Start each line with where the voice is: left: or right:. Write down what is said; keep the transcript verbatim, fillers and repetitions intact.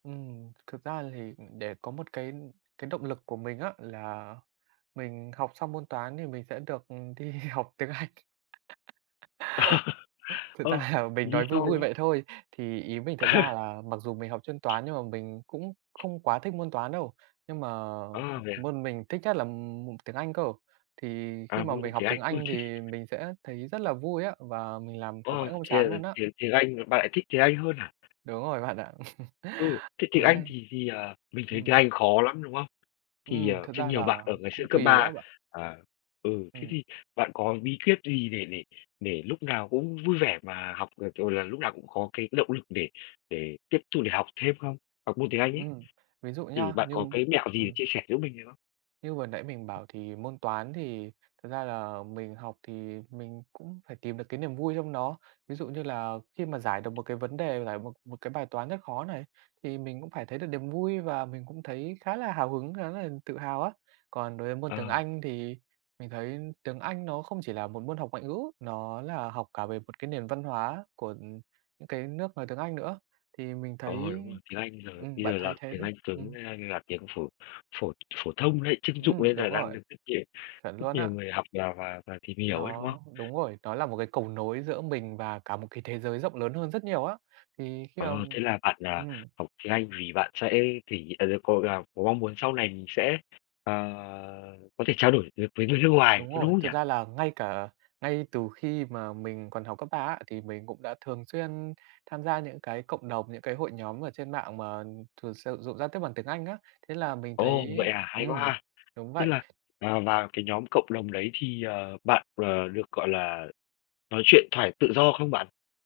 right: Ừm. Thực ra thì, ừm, để có một cái cái động lực của mình á, là mình học xong môn Toán thì mình sẽ được, ừm, đi học tiếng Anh. Thực
left: Ờ,
right: ra là mình
left: ly
right: nói vui
left: sau,
right: vui
left: đúng không?
right: vậy thôi. Thì ý mình thật ra là mặc dù mình học chuyên toán nhưng mà mình cũng không quá thích môn toán đâu, nhưng mà
left: Ơ, vậy à?
right: môn mình thích nhất là, ừm, tiếng Anh cơ. Thì khi
left: À,
right: mà
left: vâng
right: mình học
left: tiếng Anh.
right: tiếng
left: Ừ,
right: Anh
left: thích.
right: thì mình sẽ thấy rất là vui á, và mình làm học
left: Ồ,
right: mãi không
left: thế
right: chán
left: là
right: luôn á.
left: tiếng tiếng Anh, bạn lại thích tiếng Anh hơn hả?
right: Đúng rồi bạn ạ.
left: Ừ, thế tiếng
right: Thế
left: Anh
right: nên
left: thì thì, ờ, mình thấy tiếng
right: ừm.
left: Anh khó lắm, đúng không? Thì,
right: Ừm,
left: ờ,
right: thực
left: sẽ
right: ra
left: nhiều bạn
right: là
left: ở ngày xưa
right: cũng
left: cấp
right: tùy á
left: ba
right: bạn.
left: à, ừ, thế
right: Ừm.
left: thì bạn có bí quyết gì để để để lúc nào cũng vui vẻ mà học được, rồi là lúc nào cũng có cái động lực để để tiếp tục để học thêm không? Học môn tiếng Anh ấy.
right: Ừm, ví dụ
left: Thì
right: nha,
left: bạn
right: như
left: có cái mẹo gì để
right: ừm.
left: chia sẻ giúp mình được không?
right: Như vừa nãy mình bảo thì môn Toán thì thật ra là mình học thì mình cũng phải tìm được cái niềm vui trong nó. Ví dụ như là khi mà giải được một cái vấn đề, giải một một cái bài toán rất khó này thì mình cũng phải thấy được niềm vui và mình cũng thấy khá là hào hứng, khá là tự hào á. Còn đối với môn tiếng
left: Ờ.
right: Anh thì mình thấy tiếng Anh nó không chỉ là một môn học ngoại ngữ, nó là học cả về một cái nền văn hóa của, ừm, những cái nước nói tiếng Anh nữa thì mình
left: Ờ,
right: thấy,
left: đúng rồi, tiếng Anh là
right: ừm,
left: bây
right: bạn
left: giờ
right: thấy
left: là
right: thế,
left: tiếng
right: đúng
left: Anh
right: không?
left: cứng
right: Ừm.
left: tiếng Anh như là tiếng phổ phổ phổ thông đấy, trưng dụng đấy
right: Ừm,
left: là
right: đúng
left: đang
right: rồi.
left: được rất nhiều
right: Chuẩn
left: rất
right: luôn
left: nhiều
right: á.
left: người học và và và tìm hiểu ấy, đúng không?
right: Nó đúng rồi, nó là một cái cầu nối giữa mình và cả một cái thế giới rộng lớn hơn rất nhiều á. Thì khi mà
left: Ờ, thế là bạn, à,
right: ừm.
left: học tiếng Anh vì bạn sẽ thể hiện à, đâu có là có mong muốn sau này mình sẽ, ờ, có thể trao đổi được với người nước ngoài,
right: Đúng
left: có
right: rồi,
left: đúng không nhỉ?
right: thực ra là ngay cả ngay từ khi mà mình còn học cấp ba á, thì mình cũng đã thường xuyên tham gia những cái cộng đồng, những cái hội nhóm ở trên mạng mà thường sử dụng giao tiếp bằng tiếng Anh á. Thế là mình
left: Ồ,
right: thấy
left: vậy à, hay quá
right: ừm,
left: ha.
right: đúng
left: Thế là,
right: vậy.
left: à, vào cái nhóm cộng đồng đấy thì, ờ, bạn, ờ, được, gọi là, nói chuyện thoải tự do không bạn?